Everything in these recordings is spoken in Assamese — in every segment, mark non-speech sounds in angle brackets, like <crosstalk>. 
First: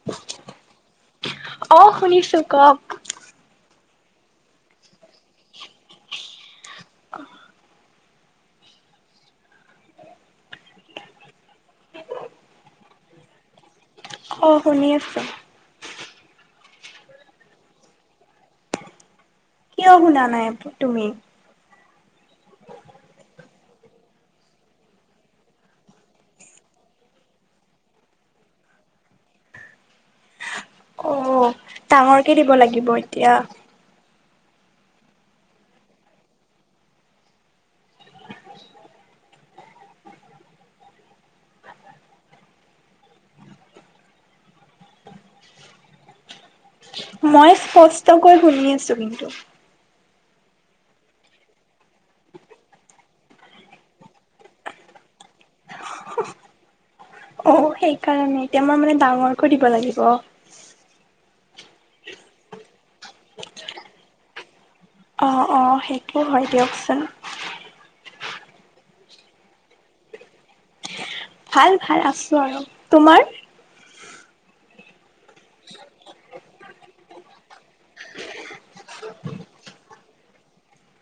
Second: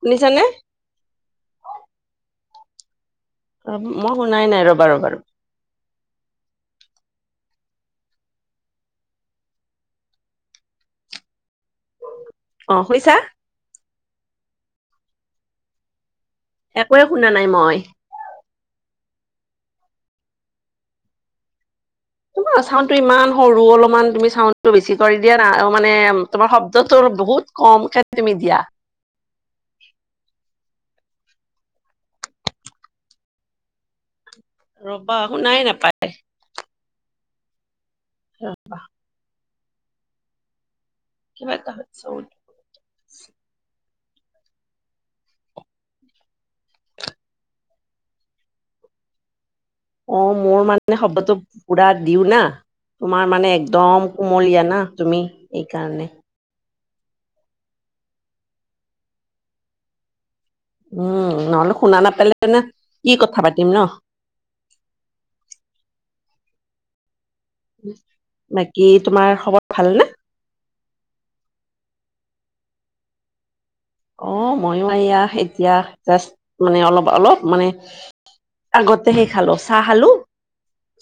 শুনিছানে? অ শুনিছো, কওক? মই শুনাই নাই, ৰ'বা ৰ'বা ৰ অ শুনিছা? অ শুনি আছো। একোৱে শুনা নাই মই। কিয় শুনা নাই? তুমি। মাৰ, চাউণ্ডটো ইমান সৰু অলপমান, তুমি চাউণ্ডটো বেছি কৰি দিয়া না, মানে তোমাৰ শব্দটোৰ বহুত কমকে তুমি দিয়া। অ'। ডাঙৰকে দিব লাগিব এতিয়া। ৰ'বা, শুনাই নাপায়। <unintelligible> <unintelligible> মই স্পষ্টকৈ শুনি আছোঁ কিন্তু। অ', মোৰ মানে শব্দটো, পুৰা দিওঁ না। তোমাৰ মানে একদম কুমলীয়া না তুমি, এইকাৰণে। অ', সেইকাৰণে, এতিয়া মই মানে ডাঙৰকৈ দিব লাগিব। উম নহ'লে শুনা নাপালে নে, কি কথা পাতিম ন। অ', অ', সেইটোওঁ হয়, দিয়কচোন। বাকী, তোমাৰ খবৰ ভালনে? ভাল ভাল, আছোঁ আৰু, তোমাৰ? অ', ময়ো এইয়া এতিয়া জাষ্ট, মানে অলপ অলপ মানে আগতে হেৰি খালোঁ, চাহ খালোঁ।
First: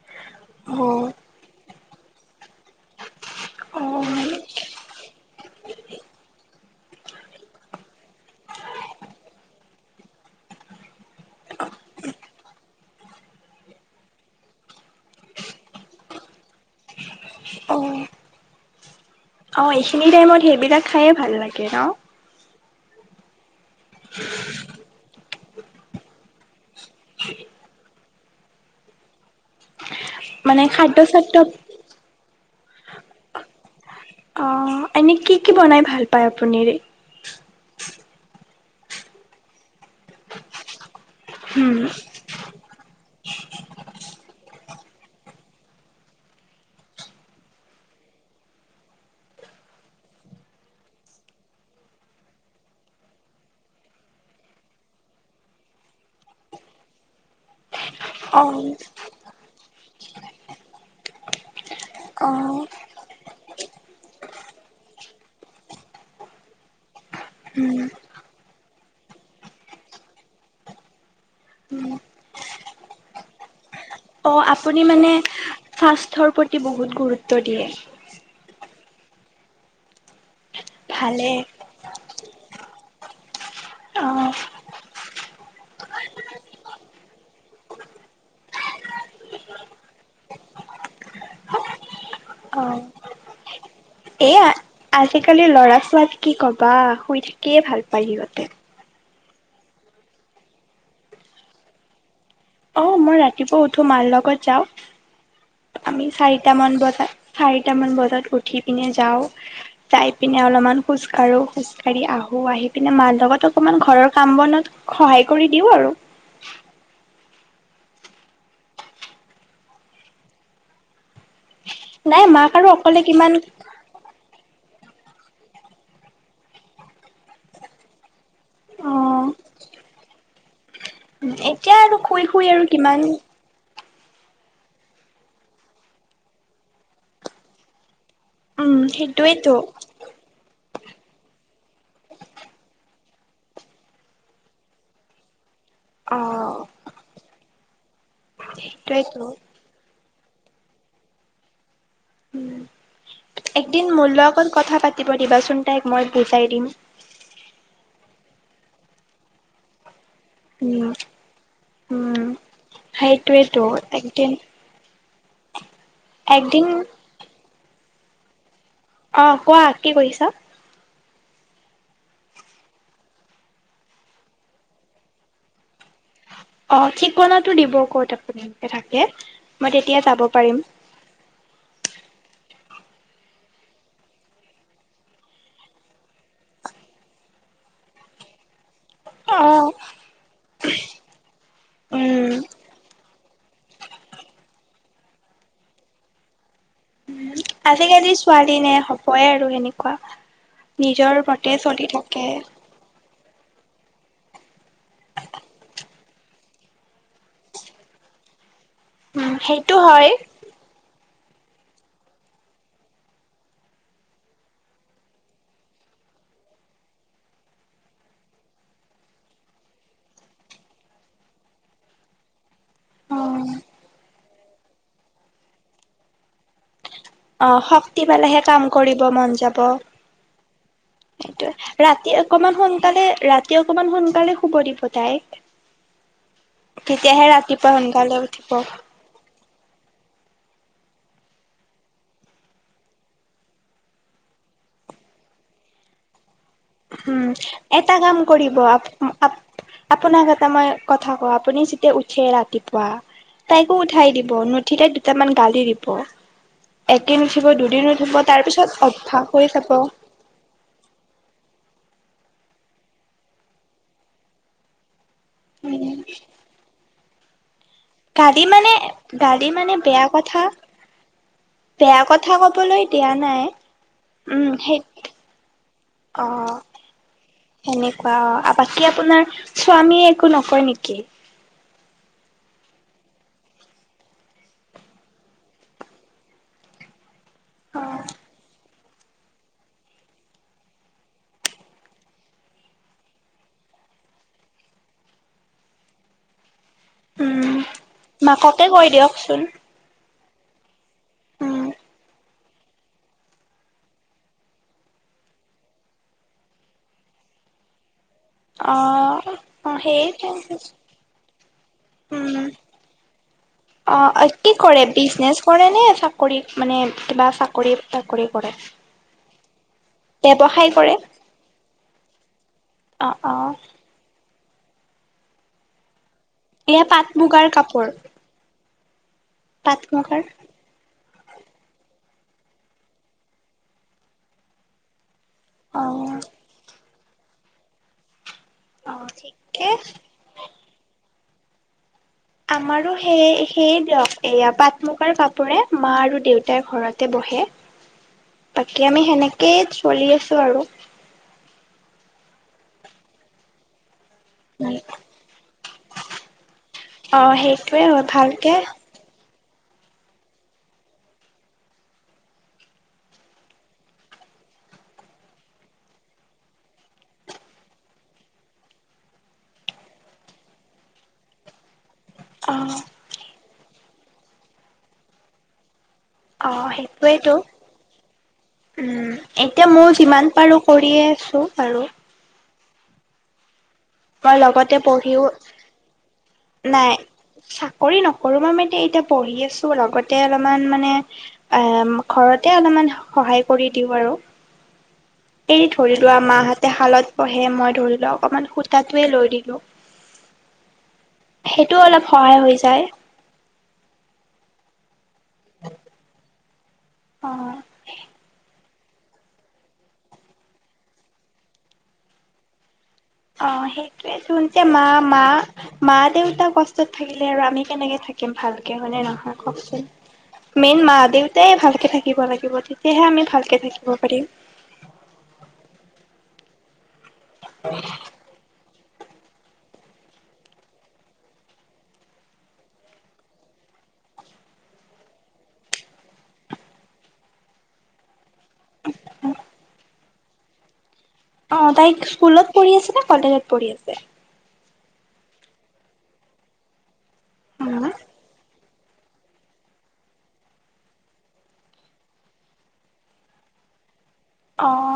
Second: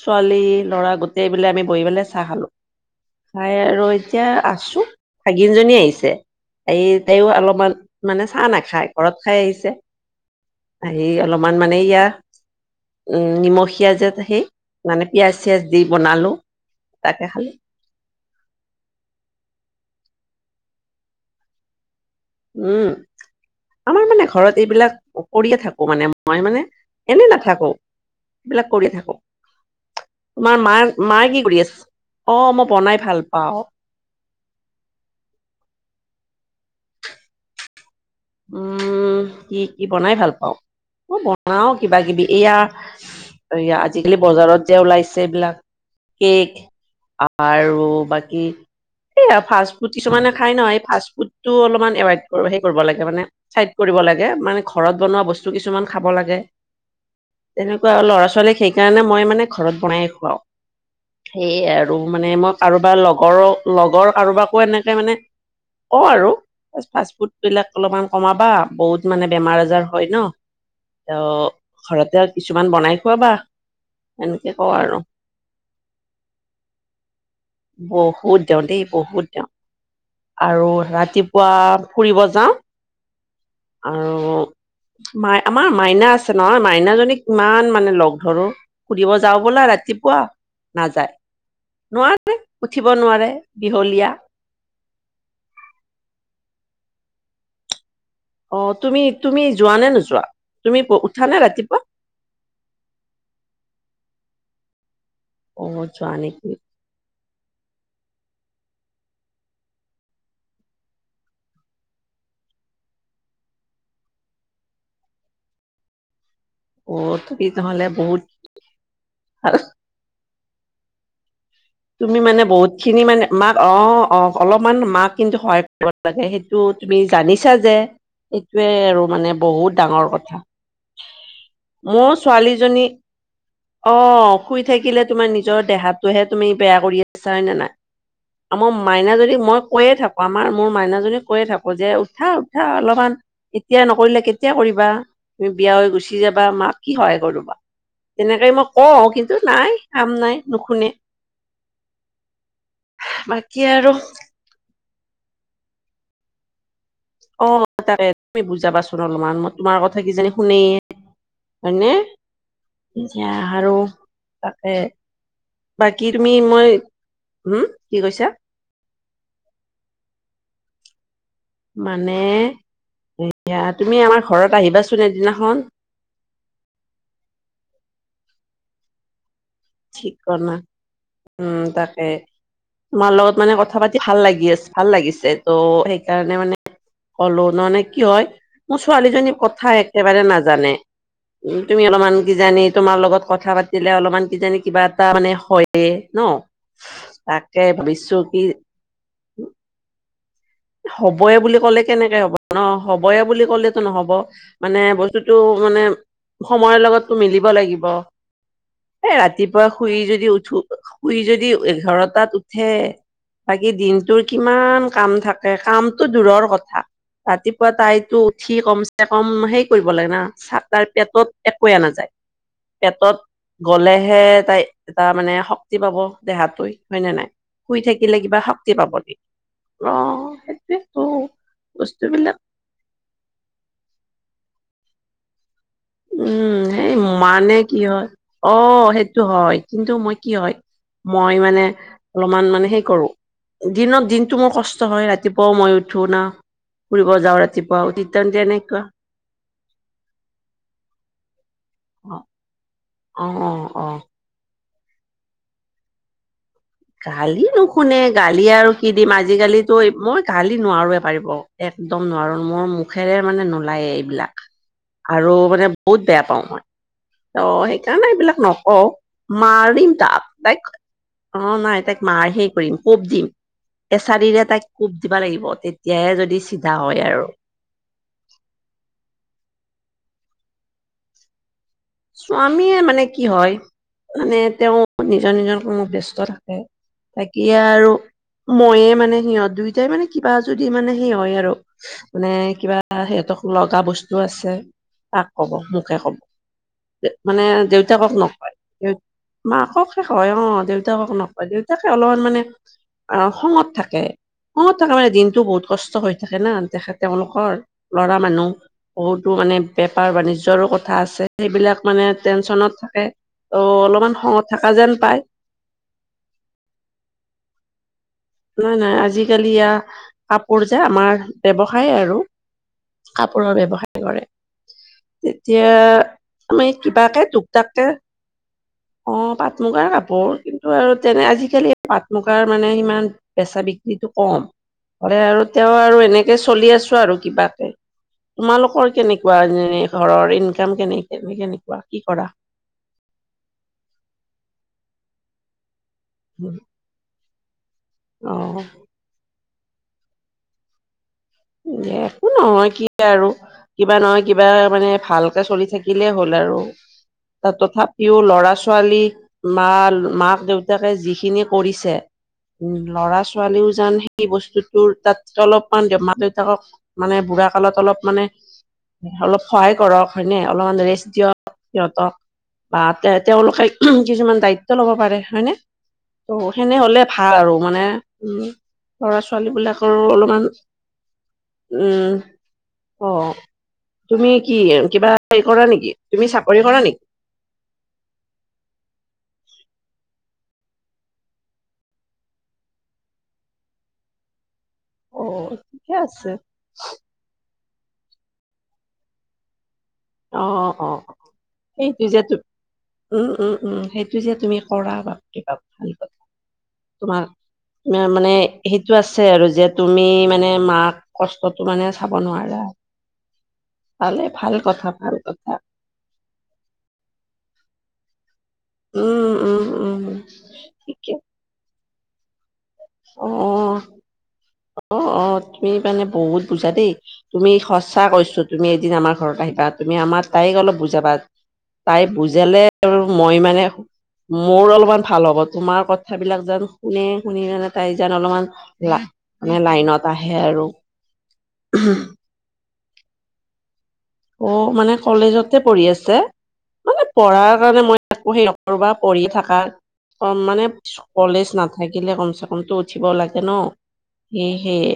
ছোৱালী, অ ল'ৰা গোটেইবিলাক আমি বহি পেলাই চাহ খালোঁ। খাই অ আৰু এতিয়া আছোঁ, ভাগিন জনী আহিছে, এই তাইও অলপমান মানে চাহ নাখায়, ঘৰত খাই আহিছে, আহি অলপমান মানে ইয়াৰ নিমখিয়া যে সেই, মানে পিয়াজ চিয়াজ দি বনালোঁ। তাকে খালোঁ। অ অ', এইখিনি টাইমত সেইবিলাক খায়েই ভাল লাগে ন। উম। আমাৰ মানে ঘৰত এইবিলাক কৰিয়েই থাকো মানে, মই মানে এনেই নাথাকো। এইবিলাক কৰিয়েই থাকো, মানে তোমাৰ মাৰ, খাদ্য মায়ে চাদ্য কি কৰি আছে? অ', মই বনাই ভাল পাওঁ। অ', এনেই কি কি বনাই ভাল পায় আপুনিৰে? উম, কি কি বনাই ভাল পাওঁ? মই বনাও হুম কিবা কিবি, এইয়া আজিকালি বজাৰত যে ওলাইছে এইবিলাক, কেক আৰু বাকী এইয়া ফাষ্ট ফুড কিছুমানে খাই ন, সেই ফাষ্ট ফুডটো অলপমান এভইড, হেৰি কৰিব লাগিব। মানে চাইড কৰিব লাগে, মানে ঘৰত বনোৱা বস্তু কিছুমান খাব লাগে। তেনেকুৱা আৰু ল'ৰা অ ছোৱালীক সেইকাৰণে মই মানে ঘৰত বনাই খুৱাওঁ। সেয়েই আৰু, অ মানে মই কাৰোবাৰ লগৰ, লগৰ কাৰোবাকো এনেকে মানে কওঁ আৰু, জাষ্ট ফাষ্ট ফুড উম বিলাক অলপমান কমাবা, বহুত মানে বেমাৰ আজাৰ হয় ন। অ', ঘৰতেই আৰু কিছুমান বনাই খুৱাবা। অ', এনেকে কওঁ আপুনি আৰু মানে স্বাস্থ্যৰ প্ৰতি বহুত গুৰুত্ব দিয়ে। বহুত দিওঁ দেই, বহুত দিওঁ, আৰু ভালে ৰাতিপুৱা ফুৰিব যাওঁ আৰু অ' মাই, আমাৰ মাইনা আছে নহয়, মাইনাজনীক কিমান মানে লগ ধৰো। ফুৰিব যাওঁ ব'লা ৰাতিপুৱা, নাযায়। নোৱাৰে, উঠিব নোৱাৰে, বিহলীয়া। এই আজিকালি লৰা ছোৱাত কি কবা? শুই থাকিয়েই ভাল পায় সিহঁতে। অ তুমি তুমি যোৱা নে নোযোৱা তুমি উঠা নে ৰাতিপুৱা? মই ৰাতিপুৱা উঠো মাৰ লগত যাও। অ আমি যোৱা নেকি চাৰিটামান বজাত। চাৰিটামান বজাত উঠি পিনে যাওঁ। যাই পিনে অলপমান খোজ কাঢ়ো খোজ কাঢ়ি আহো আহি পিনে মাৰ লগত অকমান ঘৰৰ কাম বনত- সহায় কৰি দিও আৰু। অত কি তেহলে বহুত- তুমি নাই মানে মাক আৰু বহুত অকলে খিনি মানে কিমান মাক- অ অ অলপমান মাক কিন্তু সহায় কৰিব লাগে সেইটো তুমি জানিছা যে- এইটোৱে আৰু অ' মানে বহুত ডাঙৰ কথা। এতিয়া আৰু মোৰ শুই শুই আৰু ছোৱালীজনী কিমান- অ শুই থাকিলে তোমাৰ নিজৰ দেহাটোহে তুমি বেয়া কৰি আছা হয় নে নাই? উম মই মাইনা যদি সেইটোৱেতো মই কৈয়ে থাকো। আমাৰ মোৰ মাইনাজনিক কৈয়ে থাকো যে উঠা উঠা অলপমান- এতিয়া নকৰিলে কেতিয়া কৰিবা? তুমি বিয়া হৈ গুচি যাবা অ', মাক কি সহায় কৰবা? তেনেকে মই কওঁ সেইটোৱেইতো কিন্তু নাই। কাম নাই, নুশুনে। বাকী আৰু এদিন মোৰ লগত কথা পাতিব দিবাচোন তাইক মই বুজাই দিম। অ' তাকে। তুমি বুজাবাচোন অলপমান। মই তোমাৰ কথা কিজানি- শুনে। উম, হয়নে? উম, সেইটোৱেতো ঝাৰু একদিন তাকে। বাকী তুমি একদিন মই- হুম কি কৈছা? অ' কোৱা কি কৰিছ? মানে, এইয়া তুমি আমাৰ ঘৰত আহিবাচোন এদিনাখন। অ' ঠিকনাটো দিব ক'ত আপুনি থাকে। মই তেতিয়া যাব ঠিকনা, পাৰিম উম তাকে। তোমাৰ লগত মানে কথা পাতি ভাল লাগি আছে, ভাল লাগিছে। ত' সেইকাৰণে মানে- কলো নহয়, মানে কি হয়? মোৰ ছোৱালীজনী অ', কথা একেবাৰে নাজানে। উম। তুমি অলপমান উম, কিজানি তোমাৰ লগত কথা পাতি- দিলে অলপমান কিজানি কিবা এটা মানে হয়ে, ন? তাকে আজিকালি ভাবিছো কি ছোৱালী নে হবই আৰু হেনেকুৱা। হবই বুলি ক'লে কেনেকে হ'ব ন? হ'বই বুলি ক'লেতো নহ'ব। মানে বস্তুটো মানে- সময়ৰ লগতটো মিলিব লাগিব। এই উম, ৰাতিপুৱা সেইটো শুই হয় যদি উঠো- শুই যদি এঘাৰটাত উঠে। বাকী দিনটোৰ কিমান কাম থাকে- এ কামতটো দূৰৰ কথা, ৰাতিপুৱা তাইতো উঠি কম চে কম সেই কৰিব লাগে না। চাহ তাহ পেটত একোৱে নাযায়। পেটত উম, গ'লেহে তাই তাৰ মানে শক্তি পাব দেহটোৱে। অ' শক্তি পালেহে কাম কৰিব নেকি মন যাব। অ সেইটোৱেতো সেইটোয়ে। ৰাতি বস্তুবিলাক অকনমান সোনকালে ৰাত- তি অকণমান সোনকালে শুব দিব তাইক। উম সেই তেতিয়াহে মানে ৰাতিপুৱা কি হয়, সোনকালে উঠিব অ' সেইটো হয়। কিন্তু মই কি হয়, মই মানে অলপমান মানে সেই কৰো। দিনত দিনটো মোৰ কষ্ট হয় ৰাতিপুৱাও মই উঠো না। ফুৰিব উম যাওঁ ৰাতিপুৱা এটা কাম তেতিয়া কৰিব তেনেকুৱা। আপ আপোনাক এটা মই কথা কওঁ। আপুনি যেতিয়া উঠে অ' ৰাতিপুৱা। অ' অ' তাইকো অ উঠাই দিব। নুঠিলে দুটামান গালি দিব। এদিন গালি উঠিব দুদিন নুশুনে? উঠিব তাৰ গালি পিছত আৰু কি দিম? অভ্যাস হৈ আজিকালি যাব। টো এ মই গালি নোৱাৰোৱে পাৰিব। একদম নোৱাৰো। মোৰ মুখেৰে মানে নোলায়ে এইবিলাক। আৰু মানে উম বহুত বেয়া পাওঁ মই। ত' সেইকাৰণে গালি এইবিলাক মানে নকও। গালি মানে মাৰিম বেয়া তাক কথা তাইক। অ'। নাই বেয়া তাইক কথা মাৰহে ক'বলৈ কৰিম, দিয়া কোব দিম। নাই এচাৰিৰে উম তাইক সেই কোব দিব লাগিব। তেতিয়াহে যদি চিধা হয় আৰু। এনেকুৱা অ'। বাকী আপোনাৰ স্বামীয়ে একো নকয় নেকি? স্বামীয়ে মানে কি হয়, মানে তেওঁ নিজৰ নিজৰ কোনো ব্যস্ত থাকে। এতিয়া আৰু মইয়ে মানে সিহঁত দুই টাই মানে কিবা যদি মানে সেই হয় আৰু। মানে কিবা সিহঁতক লগা বস্তু আছে, কাক কব? মোকে কব। মানে উম দেউতাকক নকয়। মাককে কৈ দেউ দিয়কচোন মাকক হয়, অ' দেউতাকক নকয়, উম দেউতাকে অলপমান মানে অহ খঙত থাকে। খঙত থাকে মানে, দিনটো বহুত কষ্ট হৈ থাকে ন। তেখেত তেওঁলোকৰ। ল'ৰা মানুহ। অ বহুতো মানে অ সেই বেপাৰ বাণিজ্যৰো কথা আছে। সেইবিলাক মানে উম টেনচনত থাকে। ত' অলপমান খঙত থকা যেন পায়। কৰেনে, চাকৰিত মানে কিবা চাকৰি তাকৰি? কৰে নাই নাই। আজিকালি এইয়া কাপোৰ ব্যৱসায় যে কৰে আমাৰ ব্যৱসায় আৰু। অ অ কাপোৰৰ ব্যৱসায় কৰে। তেতিয়া আমি এয়া পাট কিবাকে মুগাৰ টুক কাপোৰ টাককে অ', পাট পাট-মুগাৰ মুগাৰ কাপোৰ। কিন ত' আৰু তেনে আজিকালি পাট-মুগাৰ মানে সিমান বেচা-বিক্ৰীটো কম হ'লে আৰু তেঅ' অ আৰু এনেকে চলি আছোঁ আৰু কিবাকে। অ তোমালোকৰ কেনেকুৱা? ঠিকে যেনে ঘৰৰ ইনকাম কেনে, কেনেকুৱা, কি কৰা? আমাৰো সেয়ে, সেয়ে দিয়ক। এইয়া পাট-মুগাৰ কাপোৰে, মা আৰু দেউতাৰ ঘৰত। তে বহে। অ বাকী আমি সেনেকেই চলি আছোঁ আৰু। একো নহয়, কি আৰু কিবা নহয় কিবা, মানে ভালকে চলি থাকিলেই হ'ল আৰু। অ সেইটোৱে হয় তথাপিও ভালকে ল'ৰা-ছোৱালী মাল মাক-দেউতাকে যিখিনি কৰিছে। উম। ল'ৰা-ছোৱালীও যান সেই বস্তুটো ৰ তাত অলপমান <unintelligible> থাকক, মানে বুঢ়া কালত অলপ মানে অলপ সহায় কৰক। হয়নে? অলপমান ৰেষ্ট দিয়ক সিহঁতক। অ বা তে তেওঁলোকে কিছুমান দায়িত্ব ল'ব পাৰে। হয়নে? ত' অ সেনে হ'লে সেইটোৱেইটো ভাল আৰু মানে, উম ল'ৰা-ছোৱালীবিলাকৰো অলমান <unintelligible> আছোঁ। উম। অ'। তুমি মই কি, লগতে কিবা পঢ়িও হেৰি কৰা নেকি? তুমি চাকৰি কৰা নাই নেকি? চাকৰি নকৰোঁ। মই মানে এতিয়া পঢ়ি আছোঁ, লগতে অলপমান মানে আ', ঘৰতে অলপমান সহায় কৰি দিওঁ আৰু। অ এই ঠিকে ধৰি লোৱা, আছে মাহঁতে শালত বহে, মই ধৰি লোৱা, অকমান সূতটোৱে লৈ দিলোঁ। অ অ সেইটো অলপ সহায় হৈ যায়। উম, উম, উম। সেইটো যে তুমি কৰা বা <unintelligible> তোমাৰ অ <unintelligible> মানে সেইটো আছে আৰু যে তুমি মানে মাক কষ্টটো মানে চাব নোৱাৰা। অঁ সেইটোৱে ভালে টো ভাল এতিয়া মা কথা ভাল মা কথা মা-দেউতা কষ্টত থাকিলে আৰু আমি কেনেকে থাকি কিম ভালকে হয়নে উম নহয় উম কওঁকচোন, উম মেইন ঠিকে মা-দেউতাই ভালকে থাকিব লাগিব তে তেতিয়াহে আমি ভালকে থাকিব পাৰিম। অঁ, অঁ, তুমি মানে বহুত বুজা দেই। তুমি সঁচা কৈছো, তুমি এদিন আমাৰ ঘৰত আহিবা, তুমি আমাৰ তাইক অলপ বুজাবা তাই বুজালে আৰু মই মানে মোৰ অলপমান ভাল হ'ব। তোমাৰ কথাবিলাক যেন শুনে, শুনি কিনে তাই যেন অলমান লা ইনত আহে আৰু। অঁ, তাই স্কুলত পঢ়ি আছে নে, কলেজত পঢ়ি আছে? অ', মানে কলেজতে পঢ়ি আছে, মানে পঢ়াৰ কাৰণে মই একো সেই ন কৰ'বা পঢ়ি থাকা। ক'ম মানে, কলেজ নাথাকিলে কমচেকম টো উঠিব লাগে ন'। এই অ সেয়ে,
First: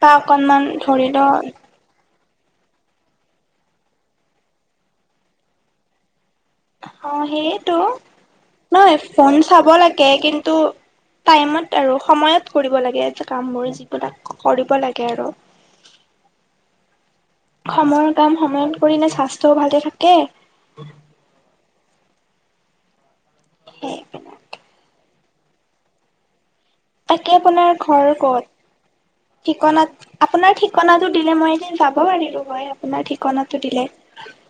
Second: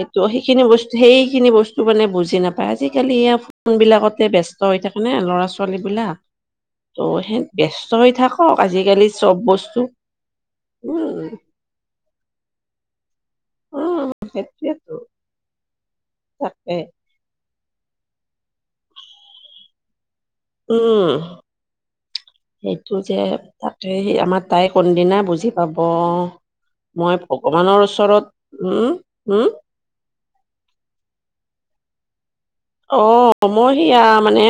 বা অকনমান সেইখিনি বস্তু, ধৰি ল সেইখিনি বস্তু সেটো মানে বুজি নাপায়। আজিকালি এয়া ফোন বিলাকতে ব্যস্ত হৈ থাকে নে ল'ৰা ছোৱালী বিলাক। <inaudible> অঁ, সেয়েটো। ব্যস্ত হৈ থাকক নহয় আজিকালি ফোন চব চাব বস্তু লাগে কিন্তু উম টাইমত আৰু‌ সময়ত কৰিব লাগে, এ যে কামবোৰ, উম যিবিলাক কৰিব সেইটোয়েতো লাগে আৰু। তাকে। সময়ৰ কাম সময়ত কৰিলে স্বাস্থ্যও ভালে থাকে। উম, সেইটো যে তাকে, সেই আমাৰ তাই কোনদিনা বুজি পাব? মই বাকী আপোনাৰ ভগৱানৰ ঘৰ ওচৰত ক'ত? উম হম ঠিকনাত আপোনাৰ ঠিকনাটো দিলে, মই এদিন যাব পাৰিলো হয়। আপোনাৰ অ' ঠিকনাটো মই দিলে। সেয়া মানে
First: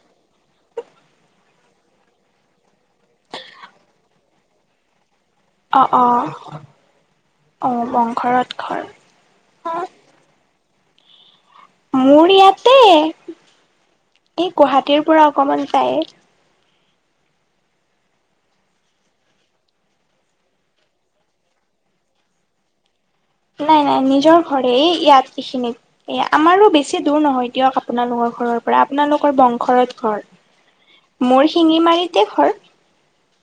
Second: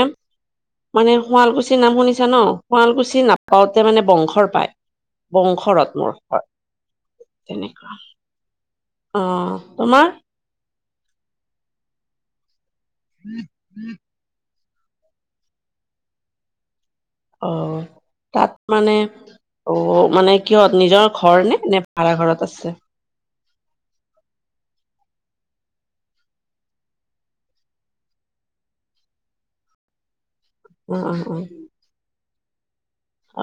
মানে শুৱালকুছিৰ নাম শুনিছা ন'? শুৱালকুছি নাপাওঁতে মানে বংশৰ পায়। অ বংশৰত অ মোৰ ঘৰ। অ তেনেকুৱা বংঘৰত ঘৰ অঁ অ। তোমাৰ? মোৰ ইয়াতে। <unintelligible> এই গুৱাহাটীৰ পৰা অকমান যায়ে। অ'হ তাত মানে? অহ' মানে কিহত নিজৰ ঘৰ নে? নে ভাড়া ঘৰত আছে? নাই নাই নিজৰ ঘৰেই ইয়াত ইখিনিত। এয়া আমাৰো বেছি দূৰ নহয় দিয়ক আপোনালোকৰ ঘৰৰ পৰা, আপোনালোকৰ বংশৰত ঘৰ। অ', অ', মোৰ শিঙিমাৰিতে ঘৰ।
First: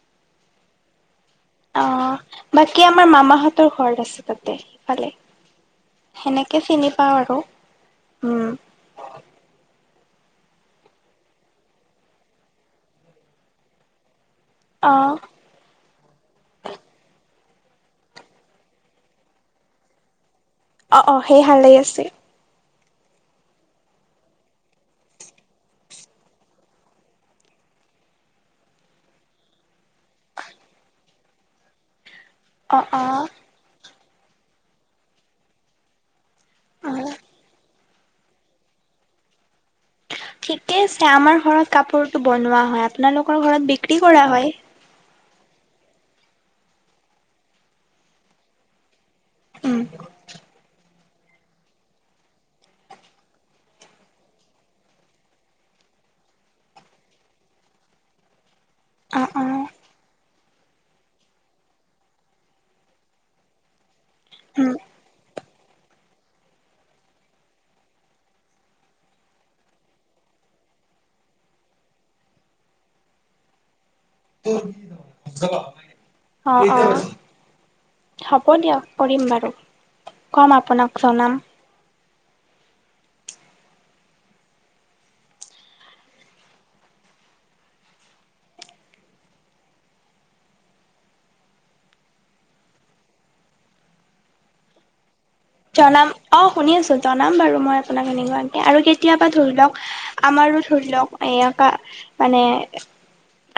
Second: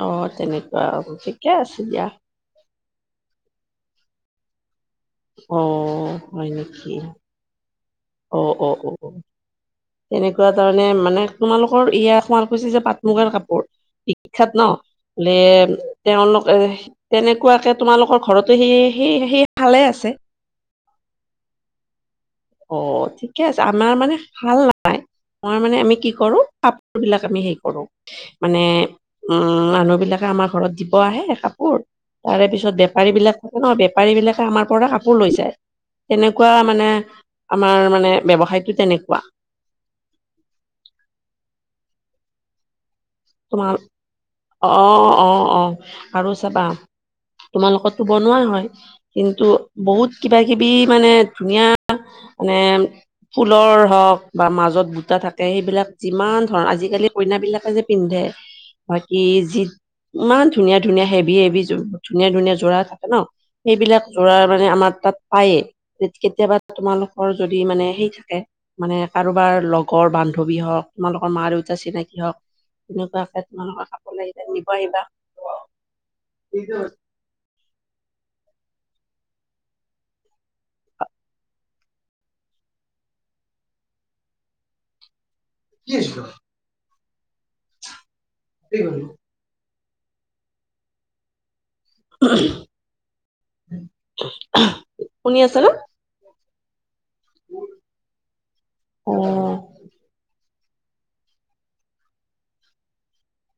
অ' তেনেকুৱা আৰু অ <unintelligible> অ', বাকী আমাৰ মামাহঁতৰ ঘৰত আছে তাতে। সিফালে। অ' হয় সেনেকে চিনি নেকি? পাওঁ আৰু উম অ' অ' অ' তেনেকুৱা তাৰমানে মানে তোমালোকৰ এয়া শুৱালকুছি যে পাট মুগাৰ কাপোৰ ই বিখ্যাত ন অ এ <unintelligible> তেওঁলোকে তেনেকুৱাকে তোমালোকৰ ঘৰতো সি সি সি ভালে আছে। অ, অ সেইহালে আছে। অহ ঠিকে আছে, আমাৰ মানে ভাল নাপাই। মই মানে আমি কি কৰো, কাপোৰ বিলাক আমি হেই কৰো। মানে উম মানুহ বিলাকে আমাৰ ঘৰত দিব আহে কাপোৰ। তাৰে পিছত অ', বেপাৰী অ', বিলাক ন বেপাৰী বিলাকে আমাৰ পৰা কাপোৰ লৈ যায়। তেনেকুৱা মানে অ', আমাৰ মানে ব্যৱসায়টো তেনেকুৱা। ঠিকে আছে আমাৰ ঘৰত কাপোৰটো বনোৱা হয়। আপোনালোকৰ ঘৰত বিক্ৰী কৰা হয়। অঁ অঁ অঁ। আৰু চাবা তোমালোকতটো বনোৱাই হয়। কিন্তু উম, বহুত কিবা কিবি মানে ধুনীয়া মানে ফুলৰ হওক, বা মাজত বুটা থাকে সেইবিলাক যিমান ধৰণৰ আজিকালি কইনাবিলাকে যে পিন্ধে বাকী অ', যি। অ', ইমান ধুনীয়া ধুনীয়া হেভি হেভি যো ধুনীয়া ধুনীয়া যোৰা থাকে ন সেইবিলাক যোৰা মানে উম, আমাৰ তাত পায়ে কেতিয়াবা তোমালোকৰ যদি মানে সেই থাকে। মানে কাৰোবাৰ লগৰ বান্ধৱী হওঁক, তোমালোকৰ মা দেউতাৰ চিনাকি হওক, তেনেকুৱা <unintelligible> কথা। অঁ অঁ। হ'ব দিয়ক কৰিম বাৰু। কম আপোনাক জনাম। <unintelligible> উম <unintelligible> শুনি আছ নে? জনাম। অহ শুনি আছোঁ। জনাম বাৰু মই আপোনাক এনেকুৱা আৰু অ কেতিয়াবা ধৰি লওক আমাৰো ধৰি লওক এইয়া কা মানে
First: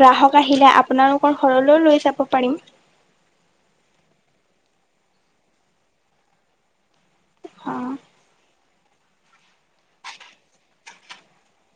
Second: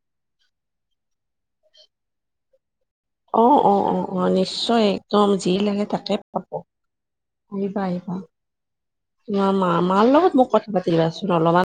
গ্ৰাহক আহিলে আপোনালোকৰ ঘৰলৈও লৈ যাব পাৰিম। অঁ অঁ অঁ অঁ, নিশ্চয় একদম যি লাগে তাকে আহিবা অ'। আহিবা <unintelligible> তোমাৰ মা মাৰ লগত মোক কথা পাতি দিবাচোন অলপমান।